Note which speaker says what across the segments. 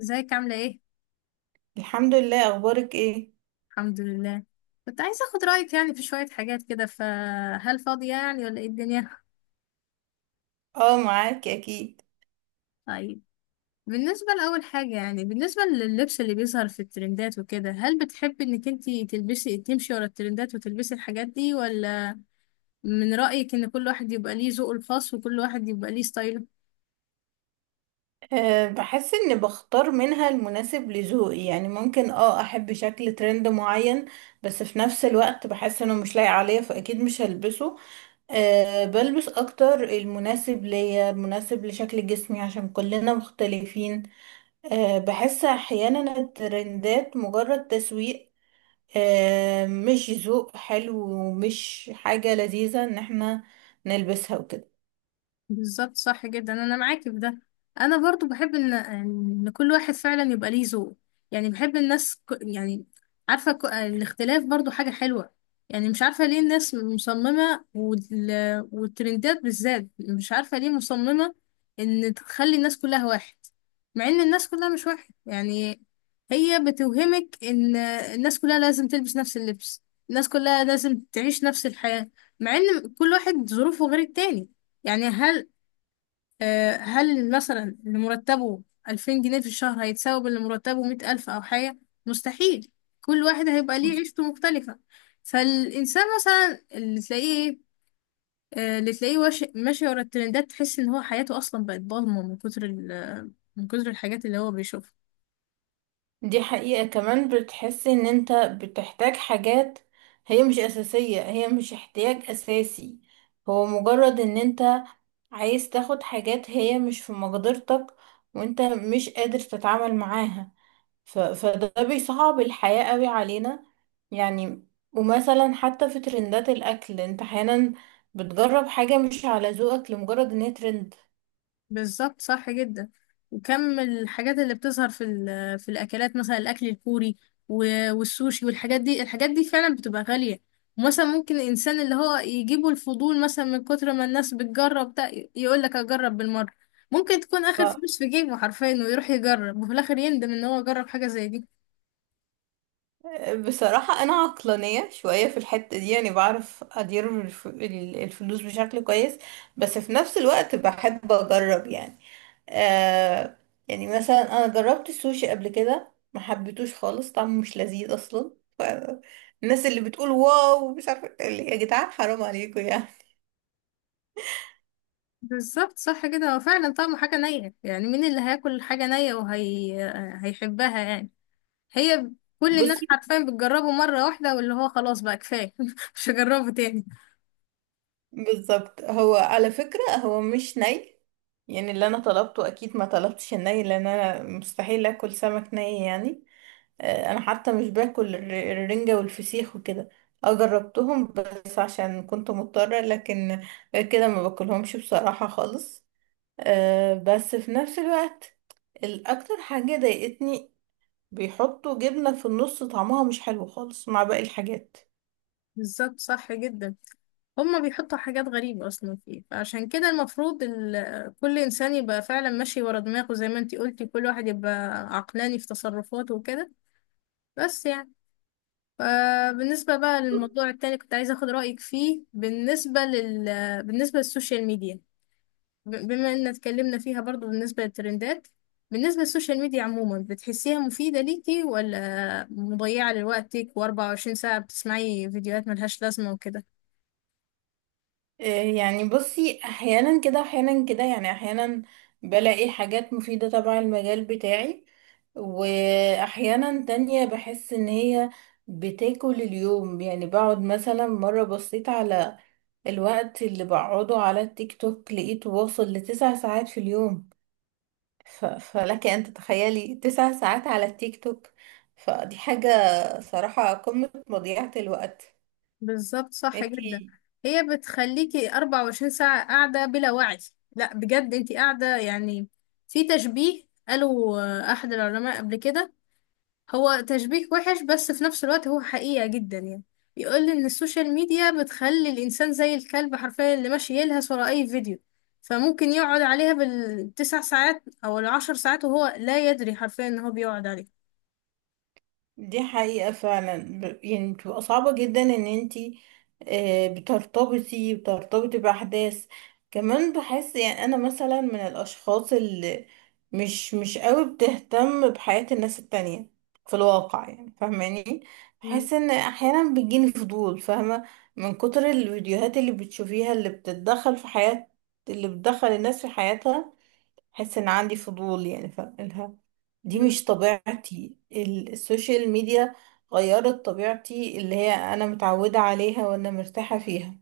Speaker 1: ازيك عاملة ايه؟
Speaker 2: الحمد لله، اخبارك ايه؟
Speaker 1: الحمد لله. كنت عايزة اخد رأيك يعني في شوية حاجات كده، فهل فاضية يعني ولا ايه الدنيا؟
Speaker 2: اه، معاكي اكيد.
Speaker 1: طيب. بالنسبة لأول حاجة، يعني بالنسبة لللبس اللي بيظهر في الترندات وكده، هل بتحبي انك انتي تلبسي تمشي ورا الترندات وتلبسي الحاجات دي، ولا من رأيك ان كل واحد يبقى ليه ذوقه الخاص وكل واحد يبقى ليه ستايله؟
Speaker 2: أه، بحس اني بختار منها المناسب لذوقي، يعني ممكن احب شكل ترند معين، بس في نفس الوقت بحس انه مش لايق عليا فاكيد مش هلبسه. أه، بلبس اكتر المناسب ليا المناسب لشكل جسمي عشان كلنا مختلفين. أه، بحس احيانا الترندات مجرد تسويق. أه، مش ذوق حلو ومش حاجة لذيذة ان احنا نلبسها وكده.
Speaker 1: بالظبط، صح جدا، انا معاكي في ده. انا برضو بحب ان كل واحد فعلا يبقى ليه ذوق. يعني بحب الناس يعني، عارفه، الاختلاف برضو حاجه حلوه. يعني مش عارفه ليه الناس مصممه، والترندات بالذات، مش عارفه ليه مصممه ان تخلي الناس كلها واحد، مع ان الناس كلها مش واحد يعني. هي بتوهمك ان الناس كلها لازم تلبس نفس اللبس، الناس كلها لازم تعيش نفس الحياه، مع ان كل واحد ظروفه غير التاني. يعني هل، هل مثلا اللي مرتبه 2000 جنيه في الشهر هيتساوي باللي مرتبه 100,000 أو حاجة؟ مستحيل. كل واحد هيبقى ليه عيشته مختلفة. فالإنسان مثلا اللي تلاقيه إيه، آه، اللي تلاقيه ماشي ورا الترندات، تحس إن هو حياته أصلا بقت ضلمة من كتر من كتر الحاجات اللي هو بيشوفها.
Speaker 2: دي حقيقة، كمان بتحسي ان انت بتحتاج حاجات هي مش اساسية، هي مش احتياج اساسي، هو مجرد ان انت عايز تاخد حاجات هي مش في مقدرتك وانت مش قادر تتعامل معاها. فده بيصعب الحياة قوي علينا يعني. ومثلا حتى في ترندات الاكل انت احيانا بتجرب حاجة مش على ذوقك لمجرد ان هي ترند.
Speaker 1: بالظبط، صح جدا. وكم الحاجات اللي بتظهر في في الاكلات، مثلا الاكل الكوري والسوشي والحاجات دي، الحاجات دي فعلا بتبقى غالية. ومثلا ممكن الانسان اللي هو يجيبه الفضول مثلا من كتر ما الناس بتجرب ده، يقول لك اجرب بالمرة. ممكن تكون اخر فلوس في جيبه حرفيا ويروح يجرب، وفي الاخر يندم ان هو جرب حاجة زي دي.
Speaker 2: بصراحة أنا عقلانية شوية في الحتة دي، يعني بعرف أدير الفلوس بشكل كويس، بس في نفس الوقت بحب أجرب يعني. آه. يعني مثلا أنا جربت السوشي قبل كده، ما حبيتوش خالص، طعمه مش لذيذ أصلا. ف- الناس اللي بتقول واو مش عارفة اللي، يا جدعان حرام عليكم يعني.
Speaker 1: بالظبط، صح كده. هو فعلا طعمه حاجة نية، يعني مين اللي هياكل حاجة نية وهي هيحبها يعني؟ هي كل الناس
Speaker 2: بصي.
Speaker 1: حرفيا بتجربه مرة واحدة واللي هو خلاص بقى كفاية مش هجربه تاني.
Speaker 2: بالظبط، هو على فكرة هو مش ني، يعني اللي أنا طلبته أكيد ما طلبتش الني، لأن أنا مستحيل أكل سمك ني يعني. آه، انا حتى مش باكل الرنجة والفسيخ وكده. اه، جربتهم بس عشان كنت مضطرة، لكن غير كده ما باكلهمش بصراحة خالص. آه، بس في نفس الوقت الاكتر حاجة ضايقتني بيحطوا جبنة في النص، طعمها مش حلو خالص مع باقي الحاجات.
Speaker 1: بالظبط، صح جدا. هما بيحطوا حاجات غريبة أصلا فيه، فعشان كده المفروض كل إنسان يبقى فعلا ماشي ورا دماغه، زي ما انتي قلتي، كل واحد يبقى عقلاني في تصرفاته وكده. بس يعني، فبالنسبة بقى للموضوع التاني كنت عايزة أخد رأيك فيه. بالنسبة للسوشيال ميديا، بما ان اتكلمنا فيها برضو بالنسبة للترندات، بالنسبة للسوشيال ميديا عموما، بتحسيها مفيدة ليكي ولا مضيعة لوقتك و24 ساعة بتسمعي فيديوهات ملهاش لازمة وكده؟
Speaker 2: آه، يعني بصي، احيانا كده احيانا كده، يعني احيانا بلاقي حاجات مفيدة تبع المجال بتاعي، واحيانا تانية بحس ان هي بتاكل اليوم، يعني بقعد مثلا مرة بصيت على الوقت اللي بقعده على التيك توك لقيته واصل لتسع ساعات في اليوم. فلك ان تتخيلي تسع ساعات على التيك توك. فدي حاجة صراحة قمة مضيعة الوقت.
Speaker 1: بالظبط، صح جدا.
Speaker 2: انتي،
Speaker 1: هي بتخليكي 24 ساعة قاعدة بلا وعي. لا بجد، انتي قاعدة يعني. في تشبيه قالوا احد العلماء قبل كده، هو تشبيه وحش بس في نفس الوقت هو حقيقة جدا يعني، بيقول ان السوشيال ميديا بتخلي الانسان زي الكلب حرفيا، اللي ماشي يلهث ورا اي فيديو. فممكن يقعد عليها بالتسع ساعات او العشر ساعات وهو لا يدري حرفيا ان هو بيقعد عليها.
Speaker 2: دي حقيقة فعلا، يعني بتبقى صعبة جدا ان انتي، بترتبطي بأحداث. كمان بحس يعني انا مثلا من الاشخاص اللي مش قوي بتهتم بحياة الناس التانية في الواقع، يعني فاهماني.
Speaker 1: مم.
Speaker 2: بحس ان احيانا بيجيني فضول، فاهمة، من كتر الفيديوهات اللي بتشوفيها اللي بتتدخل في حياة، اللي بتدخل الناس في حياتها. حس ان عندي فضول يعني، فقلها دي مش طبيعتي، السوشيال ميديا غيرت طبيعتي اللي هي انا متعودة عليها وانا مرتاحة فيها.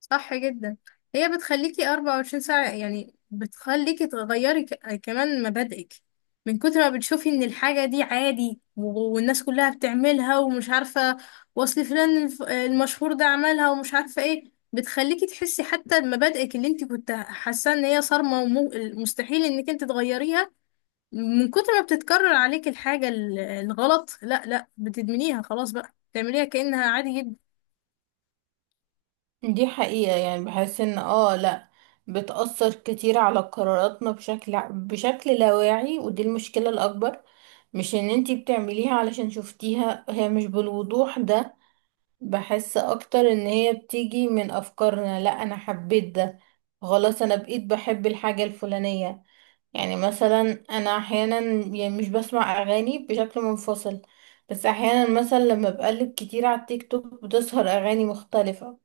Speaker 1: صح جدا. هي بتخليكي 24 ساعة، يعني بتخليكي تغيري كمان مبادئك من كتر ما بتشوفي ان الحاجة دي عادي والناس كلها بتعملها، ومش عارفة وصل فلان المشهور ده عملها، ومش عارفة ايه. بتخليكي تحسي حتى مبادئك اللي انت كنت حاسة ان هي صارمة ومستحيل انك انت تغيريها، من كتر ما بتتكرر عليك الحاجة الغلط، لا لا، بتدمنيها، خلاص بقى تعمليها كأنها عادي جدا.
Speaker 2: دي حقيقة، يعني بحس ان لا، بتأثر كتير على قراراتنا بشكل لا واعي، ودي المشكلة الأكبر. مش ان انتي بتعمليها علشان شفتيها، هي مش بالوضوح ده. بحس اكتر ان هي بتيجي من افكارنا، لا انا حبيت ده، خلاص انا بقيت بحب الحاجة الفلانية. يعني مثلا انا احيانا، يعني مش بسمع اغاني بشكل منفصل، بس احيانا مثلا لما بقلب كتير على التيك توك بتظهر اغاني مختلفة،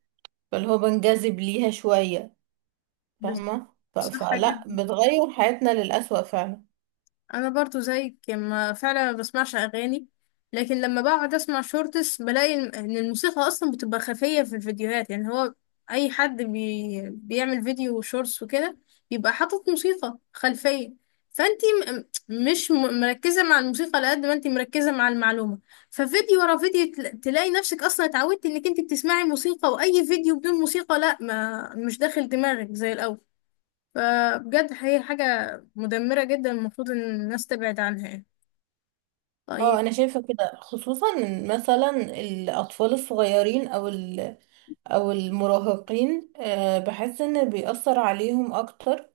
Speaker 2: فاللي هو بنجذب ليها شوية
Speaker 1: بس-
Speaker 2: فاهمة.
Speaker 1: صح
Speaker 2: فلا
Speaker 1: جدا.
Speaker 2: بتغير حياتنا للأسوأ فعلا.
Speaker 1: انا برضو زيك، يعني ما فعلا ما بسمعش اغاني، لكن لما بقعد اسمع شورتس بلاقي ان الموسيقى اصلا بتبقى خفية في الفيديوهات. يعني هو اي حد بيعمل فيديو شورتس وكده بيبقى حاطط موسيقى خلفية. فانتي م... م- مش م... مركزة مع الموسيقى على قد ما انتي مركزة مع المعلومة. ففيديو ورا فيديو تلاقي نفسك اصلا اتعودتي انك انتي بتسمعي موسيقى، واي فيديو بدون موسيقى لا، ما مش داخل دماغك زي الاول. فبجد هي حاجة مدمرة جدا، المفروض ان الناس تبعد عنها يعني.
Speaker 2: اه،
Speaker 1: طيب.
Speaker 2: انا شايفة كده خصوصا إن مثلا الاطفال الصغيرين او او المراهقين، آه، بحس ان بيأثر عليهم اكتر.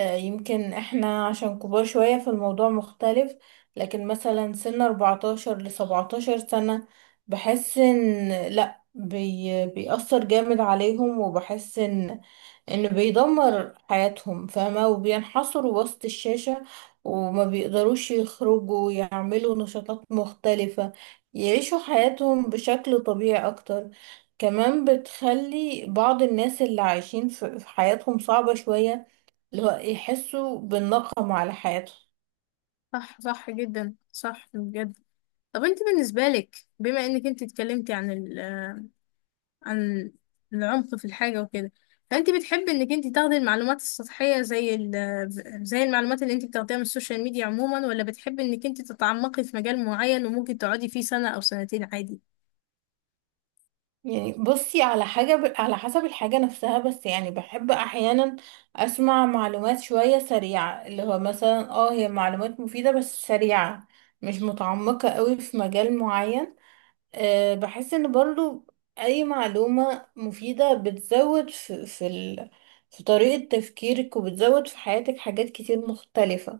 Speaker 2: آه، يمكن احنا عشان كبار شوية فالموضوع مختلف، لكن مثلا سن 14 ل 17 سنة بحس ان لا بيأثر جامد عليهم، وبحس انه بيدمر حياتهم فاهمة، وبينحصروا وسط الشاشة وما بيقدروش يخرجوا يعملوا نشاطات مختلفة يعيشوا حياتهم بشكل طبيعي اكتر. كمان بتخلي بعض الناس اللي عايشين في حياتهم صعبة شوية، اللي هو يحسوا بالنقم على حياتهم.
Speaker 1: صح، صح جدا، صح بجد. طب انت بالنسبة لك، بما انك انت اتكلمتي عن العمق في الحاجة وكده، فانت بتحبي انك انت تاخدي المعلومات السطحية، زي المعلومات اللي انت بتاخديها من السوشيال ميديا عموما، ولا بتحبي انك انت تتعمقي في مجال معين وممكن تقعدي فيه سنة او سنتين عادي؟
Speaker 2: يعني بصي على حاجة، على حسب الحاجة نفسها، بس يعني بحب أحيانا أسمع معلومات شوية سريعة، اللي هو مثلا هي معلومات مفيدة بس سريعة، مش متعمقة قوي في مجال معين. أه، بحس إن برضو أي معلومة مفيدة بتزود في طريقة تفكيرك، وبتزود في حياتك حاجات كتير مختلفة.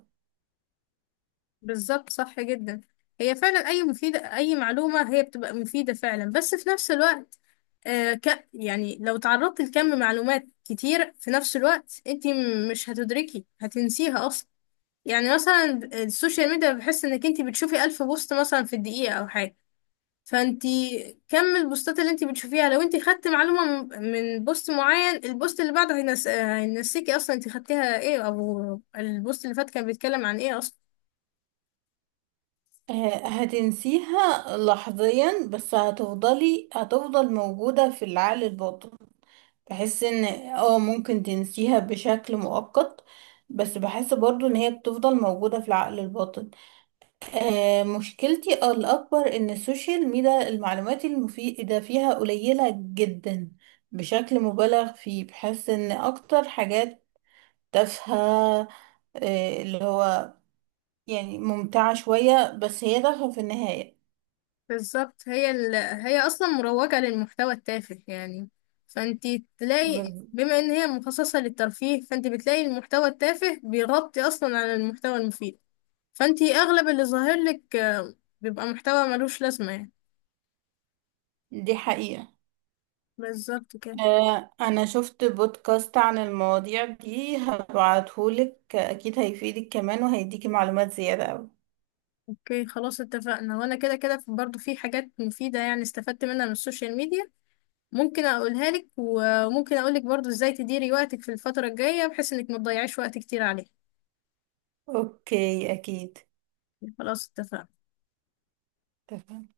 Speaker 1: بالظبط، صح جدا. هي فعلا اي معلومة هي بتبقى مفيدة فعلا، بس في نفس الوقت آه ك يعني لو تعرضت لكم معلومات كتير في نفس الوقت، انت مش هتدركي، هتنسيها اصلا. يعني مثلا السوشيال ميديا، بحس انك انت بتشوفي ألف بوست مثلا في الدقيقة او حاجة. فانت كم البوستات اللي انت بتشوفيها، لو انت خدت معلومة من بوست معين، البوست اللي بعده هينسيكي اصلا انت خدتيها ايه، او البوست اللي فات كان بيتكلم عن ايه اصلا.
Speaker 2: أه، هتنسيها لحظيا بس هتفضل موجودة في العقل الباطن. بحس ان ممكن تنسيها بشكل مؤقت، بس بحس برضو ان هي بتفضل موجودة في العقل الباطن. آه، مشكلتي الأكبر ان السوشيال ميديا المعلومات المفيدة فيها قليلة جدا بشكل مبالغ فيه، بحس ان اكتر حاجات تافهة، آه، اللي هو يعني ممتعة شوية بس هي تافهة في النهاية.
Speaker 1: بالظبط. هي اصلا مروجة للمحتوى التافه يعني. فانت تلاقي
Speaker 2: ب-
Speaker 1: بما ان هي مخصصة للترفيه، فانت بتلاقي المحتوى التافه بيغطي اصلا على المحتوى المفيد. فانت اغلب اللي ظاهر لك بيبقى محتوى ملوش لازمة يعني.
Speaker 2: دي حقيقة.
Speaker 1: بالظبط كده.
Speaker 2: آه، انا شفت بودكاست عن المواضيع دي هبعتهولك اكيد هيفيدك كمان وهيديكي معلومات زيادة اوي.
Speaker 1: اوكي، خلاص، اتفقنا. وانا كده كده برضو في حاجات مفيدة يعني، استفدت منها من السوشيال ميديا. ممكن اقولها لك، وممكن اقولك برضو ازاي تديري وقتك في الفترة الجاية بحيث انك ما تضيعيش وقت كتير عليه.
Speaker 2: اوكي اكيد.
Speaker 1: خلاص، اتفقنا.
Speaker 2: تمام.